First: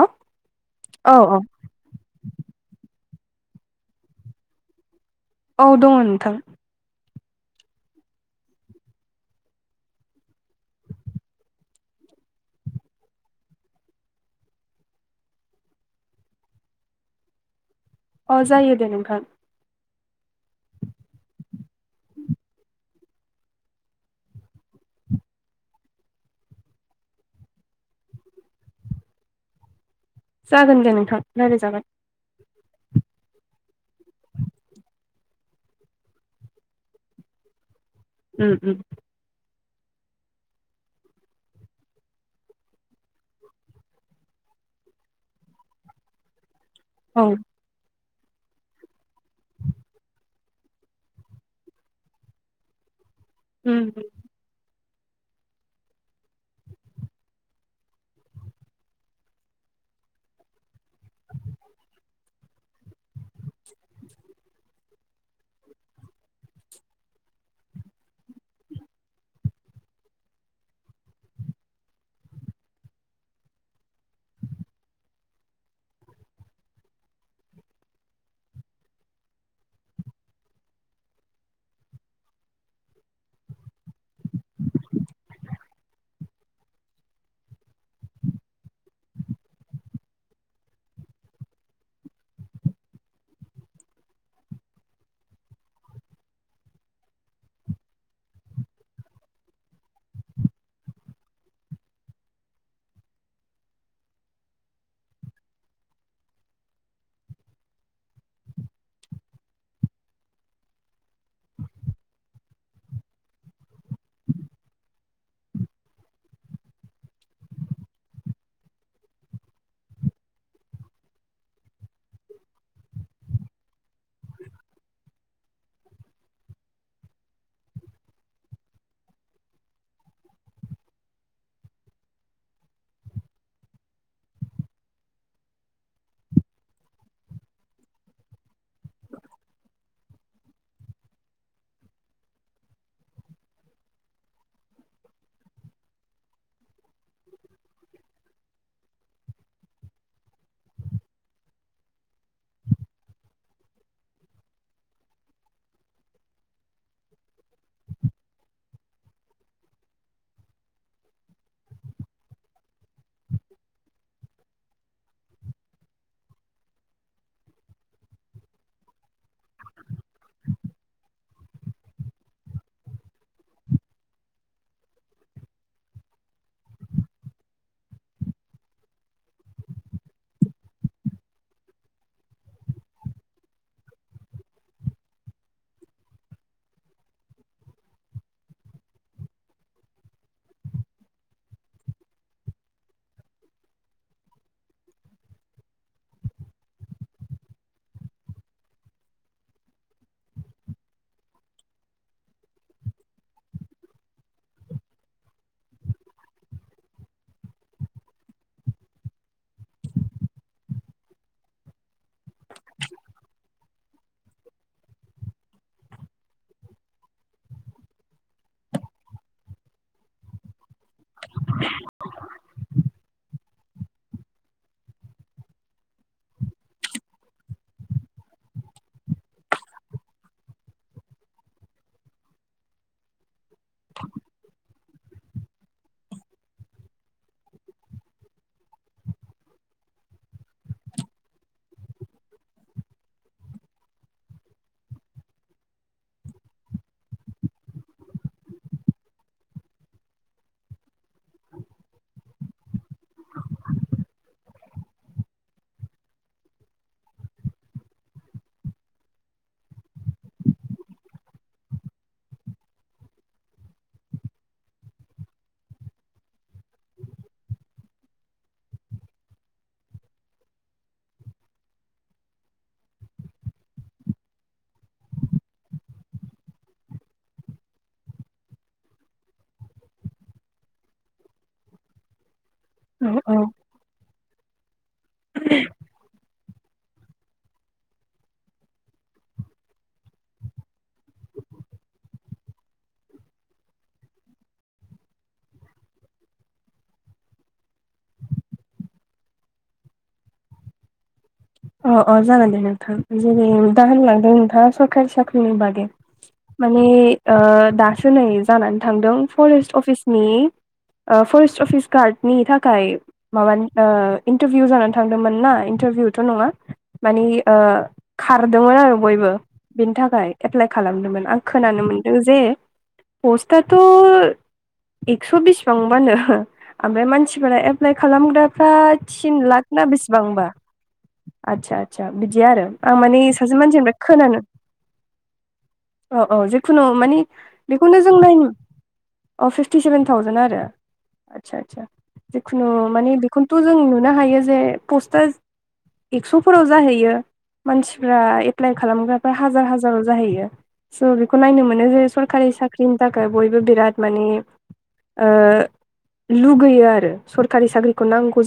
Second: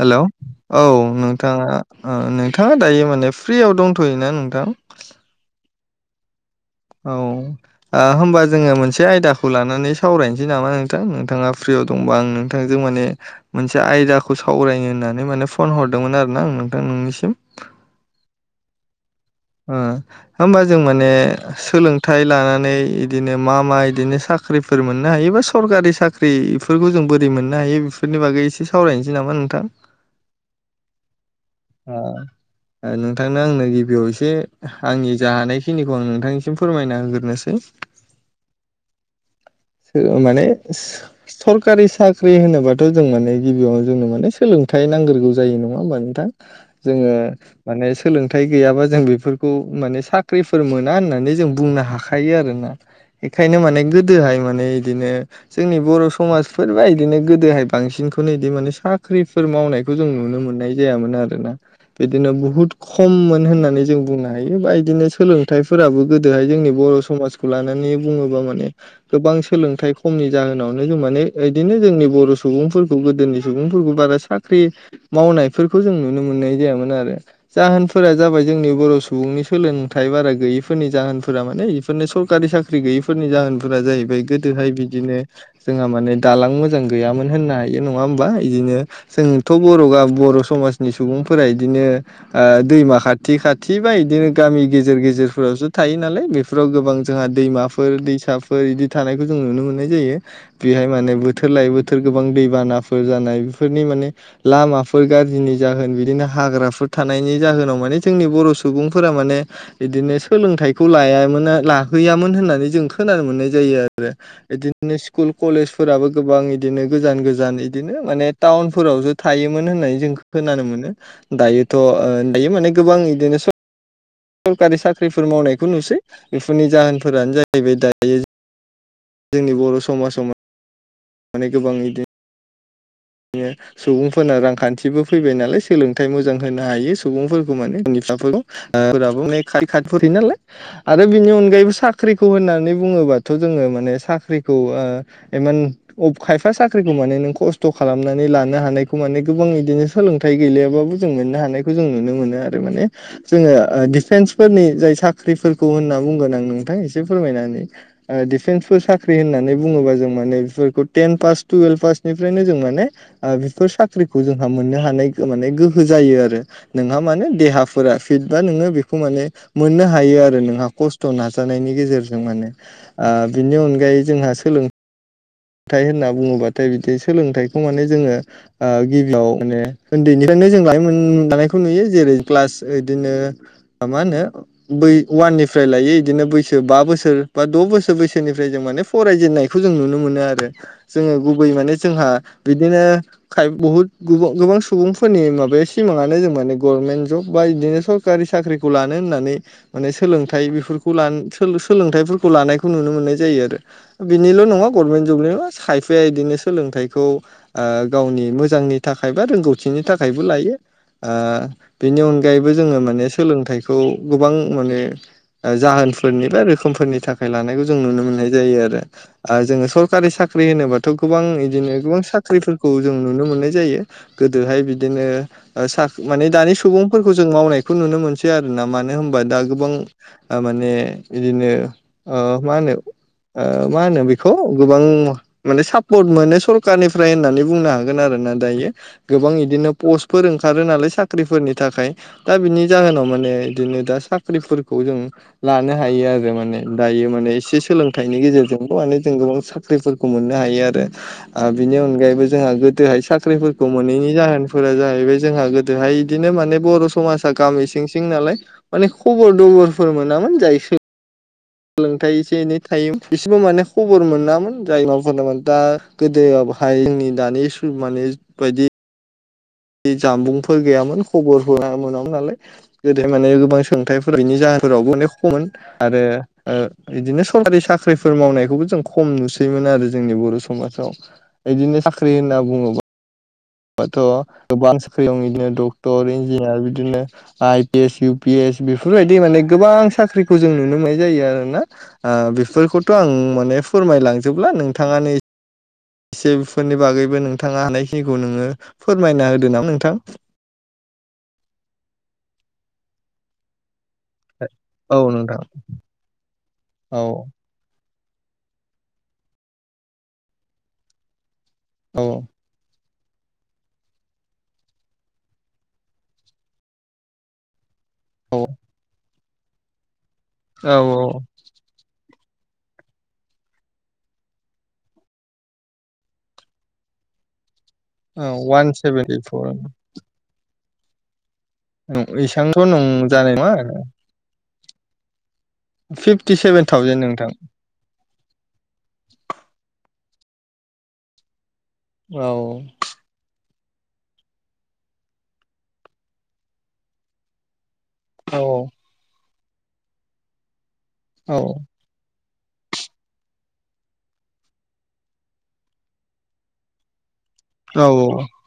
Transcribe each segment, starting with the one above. हेल' औ नोंथाङा आ नोंथाङा दायो माने फ्रियाव दंथ'योना नोंथां? औ दङ नोंथां। औ होनोमबा जोंङो मोनसे आयदाखौ लानानै सावरायनोसै नामा नोंथां नोंथाङा फ्रियाव होमबा आं नोंथांजों माने मोनसे आयदाखौ सावरायनो होननानै माने फन हरदोंमोन आरो ना आं नोंथां नोंनिसिम। अ जायो दे नोंथां। ओ होमबा जों माने सोलोंथाइ लानानै इदिनो मा मा बिदिनो सा ख्रिफोर मोननो हायो बा सरकारि साख्रिफोरखौ जों बोरै मोननो हायो बेफोरनि बागै एसे सावरायनोसै नामा नोंथां। [inaudible] जागोन दे नोंथां रायलायजागोन। नोंथांनो आंनो गिबियाव एसे आंनि ज हानायखिनिखौ आं नोंथांनिसिम फोरमायना होग्रोनोसै। [unintelligible] माने सरकारि साख्रि होनोबाथ' जों माने गिबियाव जोंनो माने सोलोंथाइ नांग्रोगौ जायो नङा होमब नोंथां जोंङो औ माने सोलोंथाइ गैयाबा जों बे बेफोरखौ माने साख्रिफोर मोना होननानै जों बुंनो हाखायो आरोना। बेखायनो माने उम गोदोहाय माने बिदिनो जोंनि बर' समाजफोरबा बिदिनो गोदोहाय बांसिनखौनो इदि माने साख्रि फोर मावनायखौ जों नुनो मोननाय जायामोन आरोना बिदिनो बुहुत खममोन होननानै जों बुंनो हायो बा बिदिनो सोलों थायफोराबो गोदोहाय जोंनि बर' समाजखौ लानानै बुङोब्ला माने गोबां सोलोंथाइ खमनि जाहोनावनो जों माने बिदिनो जोंनि बर' सुबुंफोरखौ गोदोनि सुबुंफोरखौ बारा साख्रि मावनायफोरखौ जों नुनो मोननाय जायामोन आरो जाहोनफोरा जाबाय जोंनि बर' सुबुंनि सोलोंथाइ बारा गैयिफोरनि जाहोनफोरा माने बेफोरनो सरकारि साख्रि गैयि फोरनि जाहोनफोरा जाहैबाय गोदोहाय बिदिनो जोंहा माने दालां मोजां गैयामोन होननो हायो नङा होमबा बिदिनो जोंथ' बर'गा बर' समाजनि सुबुंफोरा बिदिनो ओ दैमा खाथि खाथि थि बा बिदिनो गामि गेजेर गेजेरफोरावसो थायो नालाय बेफोराव गोबां जोंहा दैमाफोर दैसा फोर बिदि थानायखौ जों नुनो मोननाय जायो। बेहाय माने बोथोर लायै बोथोर गोबां दैबानाफोर जानाय बेफोरनि माने लामाफोर गाज्रिनि जाहोन बिदिनो हाग्राफोर थानायनि जाहोनाव माने जोंनि बर' सुबुंफोरा माने बिदिनो सोलोंथाइखौ लायामोन लाहैयामोन होननानै जों खोनानो मोननाय जायो आरो। बिदिनो स्कुल कलेजफोराबो गोबां इदिनो गोजान गोजान इदिनो माने टाउनफोरावसो थायोमोन होननानै जों खोनानो मोनो। दायोथ' ओ दायो माने गोबां इदिनो स सरखारि साख्रिफोर मावनायखौ नुसै बेफोरनि जाहोनफोरानो जाहैबाय दायो जोंनि बर' समाजाव म माने गोबां बिदिनो बिनो सुबुंफोरना रांखान्थिबो फैबाय नालाय सोलोंथाइ मोजां होनो हायो सुबुंफोरखौ माने बि बिफा बो खारि खाफोर है नालाय। आरो बिनि अनगायैबो साख्रिखौ होननानै बुङोबाथ' जोङो माने साख्रिखौ ओ इमान खायफा साख्रिखौ माने नों खस्थ' खालाम मनानै लानो हानायखौ माने गोबां बिदिनो सोलोंथाइ गैलयाबाबो जों मोननो हानायखौ जों नुनो मोनो आरो माने। जोङो डिफेन्सफोरनि जाय साख्रिफोरखौ होनना बुंगोन आं नोंथां एसे फोरमायनानै। डिफेन्सफोर साख्रि होननानै बुङोबा जों माने बेफोर बेखौ टेन पास टुयेल्भ पासनिफ्रायनो जों माने ओ बेफोर साख्रिखौ जोंहा मोननो हानाय माने गोहो जायो आरो। नोंहा माने देहाफोरा फिट बा नोङो बेखौ माने मोननो हायो आरो नोंहा खस्थ' नाजानायनि गेजेरजों माने। ओ बिनि अनगायै जोंहा सोलों थाय होनना बुङोबाथाय बिदि सोलोंथाइखौ माने जोङो ओ गिबियाव माने उन्दैनिफ्रायनो जों लाय मोनजानायखौ नुयो जेरै क्लास बिदिनो म मानो बै आननिफ्राय लायो बिदिनो बैसो बा बोसोर बा द' बोसोर बैसोनिफ्राय जों माने फरायजेननायखौ जों नुनो मोनो आरो जोङो गुबै माने जोंहा बिदिनो [unintelligible] गोबां सुबुंफोरनि माबे सिमाङानो जों माने गभर्नमेन्ट जब बा बिदिनो सर सरखारि साख्रिखौ लानो होननानै माने सोलोंथाइ बेफोरखौ ल सोलोंथाइफोरखौ लानायखौ नुनो मोननाय जायो आरो बिनिल' नङा गभर्नमेन्ट जबनिल' खायफाया बिदिनो सोलोंथाइखौ ओ गावनि मोजांनि थाखाय बा रोंगौथिनि थाखायबो लायो। बेनि अनगायैबो जोङो माने सोलोंथाइखौ गोबां माने जाहोनफोरनि बा रोखोमफोरनि थाखाय लानायखौ जों नुनो मोननाय जायो आरो। जोङो सरकारि साख्रि होनोबाथ' गोबां बिदिनो गोबां साख्रिफोरखौ जों नुनो मोननाय जायो। गोदोहाय बिदिनो। ओ साख्रि माने दानि सुबुंफोरखौ जों मावनायखौ नुनो मोनसै आरो ना मानो होनबा दा गोबां ओ माने बिदिनो ओ मा होनो ओ मा होनो बे गोबां माने सापर्ट मोनो सरखारारनिफ्राय होननानै बुंनो हागोन आरो ना दायो गोबां बिदिनो पस्टफोर ओंखारो नालाय साख्रिफोरनि थाखाय दा बिनि जाहोनाव माने बिदिनो दा साख्रिफोरखौ जों लानो हायो आरो माने दायो माने एसे सोलोंथाइनि गेजेरजोंबो माने गोबां साख्रिफोरखौ मोननो हायो आरो बिनि अनगायैबो जोंहा गोदोहाय साख्रिफोरखौ मोनैनि जाहोनफोरा जाहैबाय जोंहा गोदोहाय बिदिनो माने बर' समाज गामि सिं सिं नालाय मान खबर दबर मोनामोन जाय सोलोंथाइ एसे एनै टाइम बिसेबो माने खबर मोनामोन जाय माफोरनाामान दा गोदोहाय जोंनि दानि मानि बायदि बे जानबुंफोर गैयामोन खबर हो मोनामोन नालाय गोदो माने गोबां सोंथाइफोरनि जाहोनफोरावबो अनेक खममोन आरो बिदिनो सरखारि साख्रिफोर मावनायखौबो जों खम नुसैमोन आरो जोंनि बर' समाजाव बिदिनो साख्रि होनना बुङोब्ला अ अ हाथ' गोबां सख्रि दं बिदिनो डक्टर इन्जिनियार बिदिनो I P S U P S बेफोरबायदि माने गोबां साख्रिखौ जों नुनो मोननाय जायो आरोना बेफोरखौथ' आं माने फोरमायलांजोबब्ला नोंथाङानि एसे बेफोरनि बागैबो नोंथाङा हानायखिनिखौ नोङो फोरमायना होदो नामा नोंथां अ अ जागा दे नोंथां जेर दान ला नोथाङा औ सोरखारि नोंथां साख्रिनि बागै औ स नै जानानै थांदों फरेस्ट अफिसनि फरेस्ट अफिस औ गार्डनि थाखाय माबानि इन्टारभिउ जानानै थांदोंमोन ना इन्टारभिउथ' नङा मानि औ खारदोंमोन आरो बयबो बेनि थाखाय एप्लाइ औ खालामदोंमोन आं खोनानो मोनदों जे पस्टआथ' एक्स' बिसबांबानो ओमफ्राय मानसिफोरा ए एप्लाइ औ वान खालामग्राफ्रा सेभेेनटि थिन फर लाख ना बेसेबांबा आतसा आदसा बिदि आरो इसांथ' नं आं मानिे जानाय सासे नङा मानसिनिफ्राय खोनानो अ फिफ्टि औ सेभेन जेखुनु थावजेन मानि नोंथां बेखौनो जों नायनो अ फिफटि सेभेन थावजेन आरो आचसा आदसा औ जिखुनु माने बेखौनोथ' जों नुनो हायो जे पस्टार एक्स'फोराव जाहैयो मानसिफ्रा औ एप्लाइ खालामग्राफ्रा हाजार हाजाराव जाहैयो स बेखौ औ नायनो मोनो जे स सरखारि साख्रिनि थाखाय बयबो बिराद माने लुगैयो आरो सरखारि औ साख्रिखौ नांगौ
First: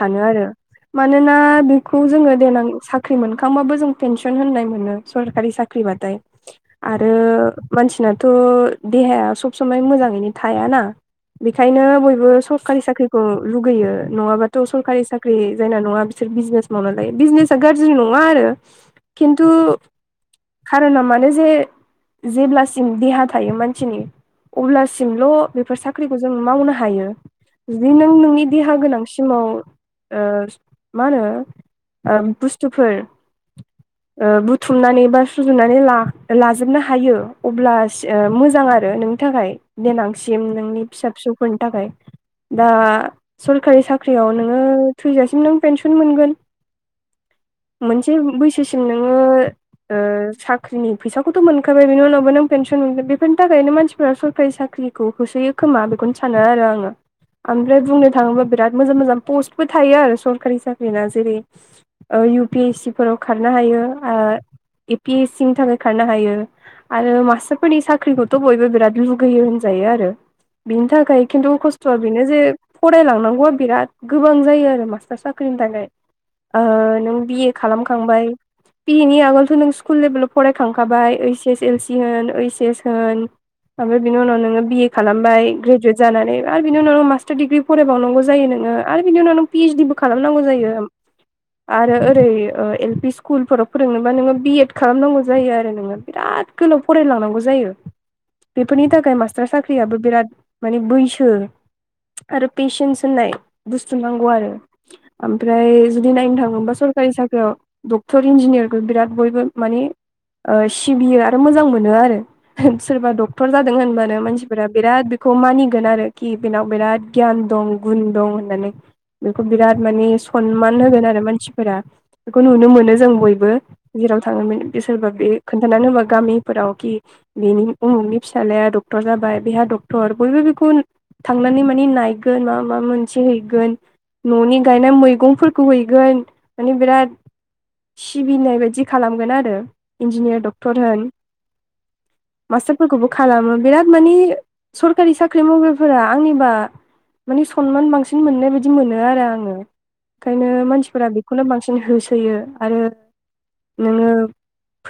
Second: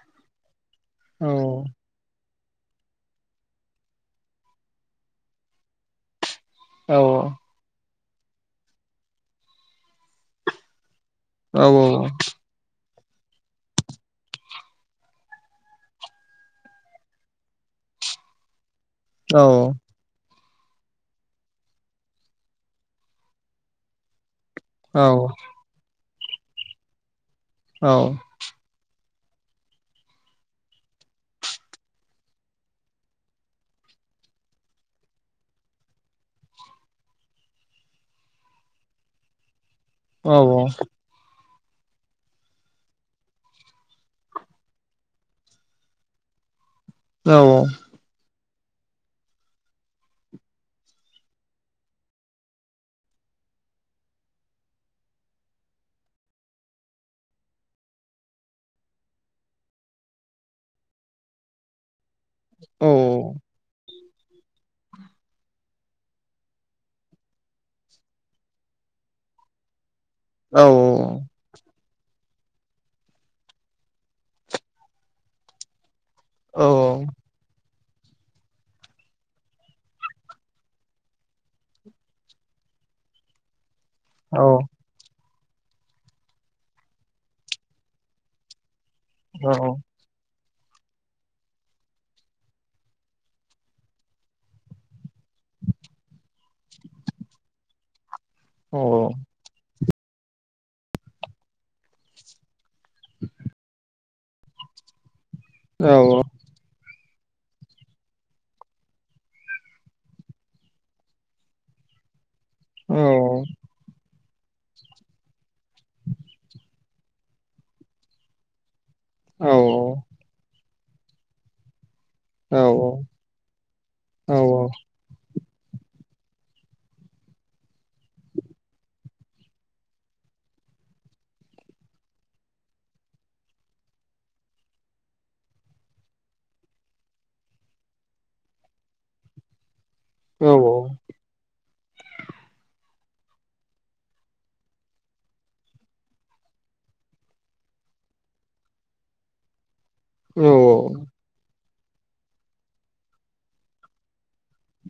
सानो आरो औ मानोना जोङो देनां साख्रि मोनखांबाबो जों पेनसन होन्नाय मोनो सरकारि साख्रिबाथाय औ आरो मानसिनाथ' देहाया सब समाय मोजाङैनो थायाना औ बेखायनो औ बयबो सरकारि साख्रि खौ लुगैयो नङाबाथ' सरकारि साख्रि जायना नङा बिसोर बिजनेस माबालाय बिजनेसा गाज्रि नङा आरो औ किन्थु खारना मानो जे जेब्लासिम देहा थायो मानसिनि अब्लासिमल' बेफोर साख्रिखौ जों मावनो हायो । औ जुदि नों नोंनि देहा गोनांसिमाव मा होनो बुस्थुफोर [unintelligible] बुथुमनानै बा सुजुनानै ला लाजोबनो हायो अब्ला मोजां आरो नों थाखाय औ देनांसिम नोंनि फिसा फिसौफोरनि थाखाय दा सरखारि साख्रियाव नोङो थुइजासिम नों पेेनसन मोनगोन औ औ मोनसे बैसोसिम नोङो ओ साख्रिनि फैसाखौथ' मोनखाबाय बेनि उनावबो नों पेेनसन मोनगोन बेफोरनि थाखायनो मानसिफोरा सरखारि साख्रि खौ होसोयो खोमा बेखौनो सानो आरो आङो । ओमफ्राय बुंनो थाङोब्ला बिराद मोजां मोजां पस्टबो थायो आरो सरकारि साख्रि ना जेरै इउ पि एस औ सि फोराव खारनो हायो ए पि एस सि नि थाखाय खारनो हायो । आरो मास्टारफोरनि साख्रिखौथ' बयबो बिराद लुगैयो होनजायो आरो औ बिनि थाखाय । खिन्थु खस्थ'आ बेनो जे फरायलांनांगौआ बिराद गोबां जायो आरो मास्टार साख्रिनि थाखाय औ ओ नों बिए खालामखांबाय बिनि आगोलथ' नों स्कुल लेभेलाव फरायखांखाबाय ओइस एस एल सि, होन ओइस एस होन बिनि औ उनाव बिए खालामबाय ग्रेजुवेट जानानै आरो बिनि उनाव मास्टार डिग्रि फरायबावनांगौ जायो नोङो आरो बिनि उनाव नों पिओइसडि ब खालामनांगौ जायो । आरो ओरै एल पि स्कुलफोराव फोरोंनोबा नोङो बि एड खालामनांगौ जायो आरो नोङो बिराद गोलाव फरायलांनांगौ जायो । बेफोरनि थाखाय मास्टार साख्रियाबो बिराद माने बैसो आरो पेसेन्स होननाय बुस्थु नांगौ आरो ओमफ्राय नायनो थाङोबा सरकारि साख्रियाव डक्टर इन्जिनियारखौ बिराद बयबो माने सिबियो आरो मोजां मोनो आरो सोरबा डक्टर जादों होनबानो मानसि बिराद बेखौ मानिगोन आरोखि बेनाव बिराद गियान दं गुन दं होननानै बेखौ बिराद माने सनमान होगोन आरो मानसिफोरा बेखौ नुनो मोनो जों बयबो जेराव थाङोमोन सोरबा बे खोन्थानानै होबा गामिफोराव कि बेनि उमुखनि फिस्लाया डक्टर जाबाय बेहा डक्टर बयबो बेखौ थांनानै माने नायगोन मा माबा मोनसे हैगोन न'नि गायनाय मैगंफोर खौ हैगोन माने बिराद सिबिनाय बायदि खालामगोन आरो । इन्जिनियार डक्टर होन मास्टारफोरखौबो खालामो बिराद माने सरखारि साख्रि मावग्रिफोरा आंनिबा माने सनमान बांसिन मोननाय बायदि मोनो आरो आङो । ओंखायनो मानसिफोरा बेखौनो बांसिन होसोयो आरो नोङो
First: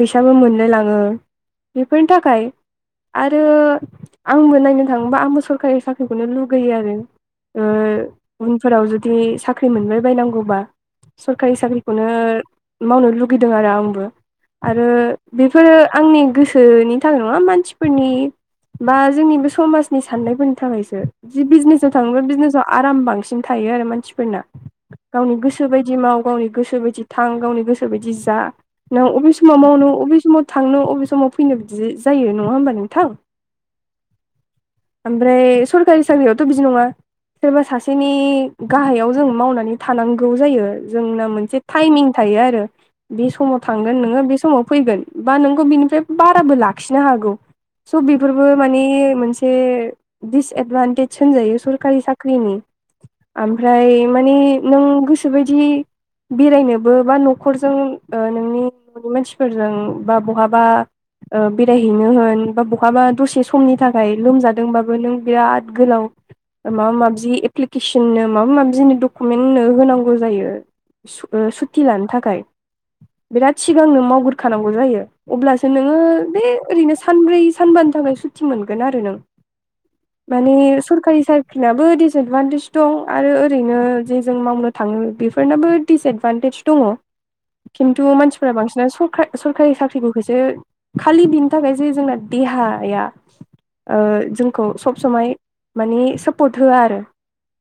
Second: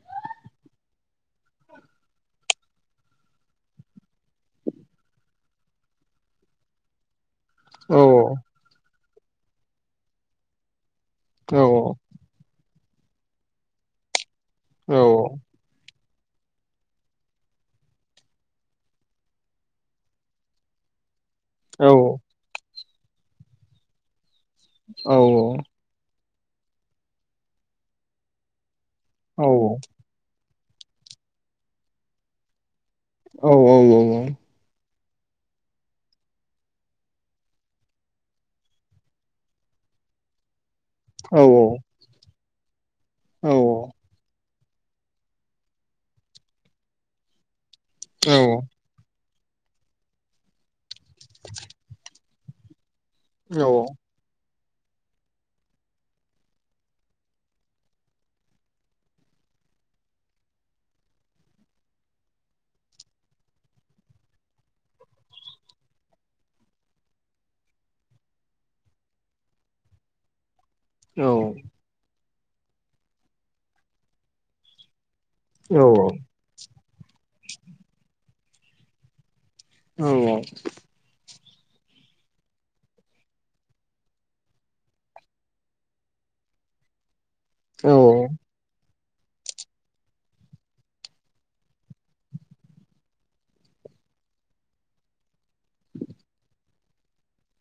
फैसाबो मोनलाय लाङो बेफोरनि थाखाय आरो आंबो नायनो थाङोबा आंबो सरकारि साख्रिखौनो लुगैयो आरो ओ उनफोराव जुदि साख्रि मोनबाय बायनांगौबा सरखारि साख्रिखौनो मावनो लुगैदों आरो आंबो। आरो बेफोरो आंनि गोसोनि थाखाय नङा मानसिफोरनि बा जोंनि बे समाजनि साननायफोरनि थाखायसो। जि बिजनेसाव थाङोब्ला बिजनेसाव आराम बांसिन थायो आरो मानसिफोरना गावनि गोसो बायदि बिदि माव गावनि गोसो बायदि थां गावनि गोसो बायदि जा नों अबे समाव मावनो बबे समाव थांनो अबे समाव फैनो बिदि जायो नङा होमबा नोंथां? औ औ औ औ। ओमफ्राय सरखारि साख्रियावथ' बिदि नङा सोरबा सासेनि गाहायाव जों मावनानै थानांगौ जायो जोंना मोनसे टाइमिं थायो आरो बे समाव थांगोन नोङो बे समाव फैगोन बा नोंखौ बिनिफ्राय बाराबो लाखिनो हागौ। स' बेफोरबो माने मोनसे दिसएदभान्टेज होनजायो सरखारि साख्रिनि ओमफ्राय माने नों गोसोबायदि बेरायनोबो बा न'खरजों नोंनि नि मानसिफोरजों बा बहाबा ओ बेरायहैनो होन बा बहाबा दसे समनि थाखाय लोमजादोंबाबो नों बिराद गोलाव माबा माबि एप्लिकेसननो माबा माबि कमेन्न होनो होनांगौ जायो सुथि लानो थाखाय बिराद सिगांनो मावग्रो खानांगौ जायो। अब्लासो नोङो बे ओरैनो सानब्रै सानबानि थाखाय सुटि मोनगोन आरो नों। माने सरखारि साखाख्रिनाबो डिसएदभान्टेज दं आरो ओरैनो जे जों मावनो थाङो बेफोरनाबो दिडिसएदभान्टेज दङ। खिन्थु मानसिफोरा बांसिन सरखार सरखारि साख्रिफोरखौसो खालि बिनो थाखायसे जोंना देहाया जोंखौ सब समाय माने सापर्ट होआ आरो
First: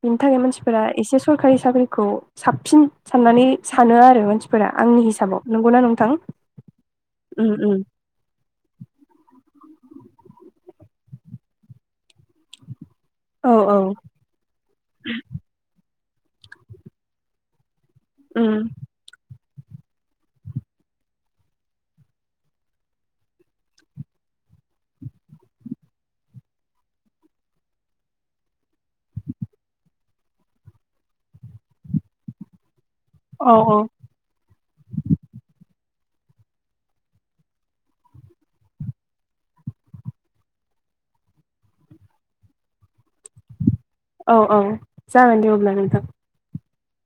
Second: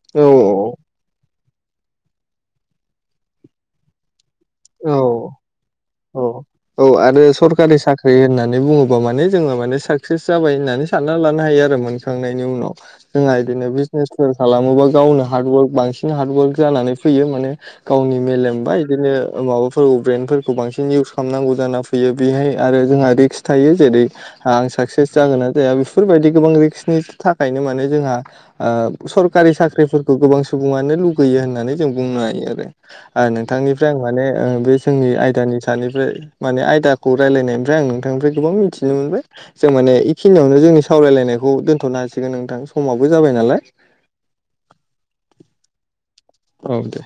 औ बिनि थाखाय मानसिफोरा एसे सरखारि साख्रिखौ साबसिन साननानै सानो आरो मानसि फोर आंनि औ औ हिसाबाव नंगौना नोंथां? औ औ आरो सरखारि साख्रि होननानै बुङोबा माने जोङो माने साक्सेस जाबाय होननानै सानना लानो हायो आरो मोनखांनायनि उनाव जोंहा औ बिदिनो औ बिजनेसफोर खालामोबा गावनो हार्दवर्क बांसिन हार्डवर्क जानानै फैयो माने गावनि मेलेम उम बा बिदिनो माबाफोरखौ ब्रेन्डफोरखौ बांसिन इउस खालामनांगौ जाना फैयो बेहाय आरो जोंहा रिक्स थायो जेरै आं साक्सेस जागोन ना जाया बेफोरबायदि गोबां रिक्सनि थाखायनो माने जोंहा सरखारि साख्रिफोरखौ गोबां सुबुङानो लुगैयो होननानै जों बुंनो हायो आरो औ औ नोंथांनिफ्राय आं माने बे जोंनि आयदानि सानिफ्राय माने आयदाखौ रायलायनायनिफ्राय आं नोंथांनिफ्राय गोबां मिथिनो मोनबाय। जों माने बेखिनियावनो जोंनि सावरायलायनायखौ दोनथ'नो हासिगोन नोंथां समाबो जाबाय नालाय। औ औ जागोन दे अब्ला नोंथां। औ दे।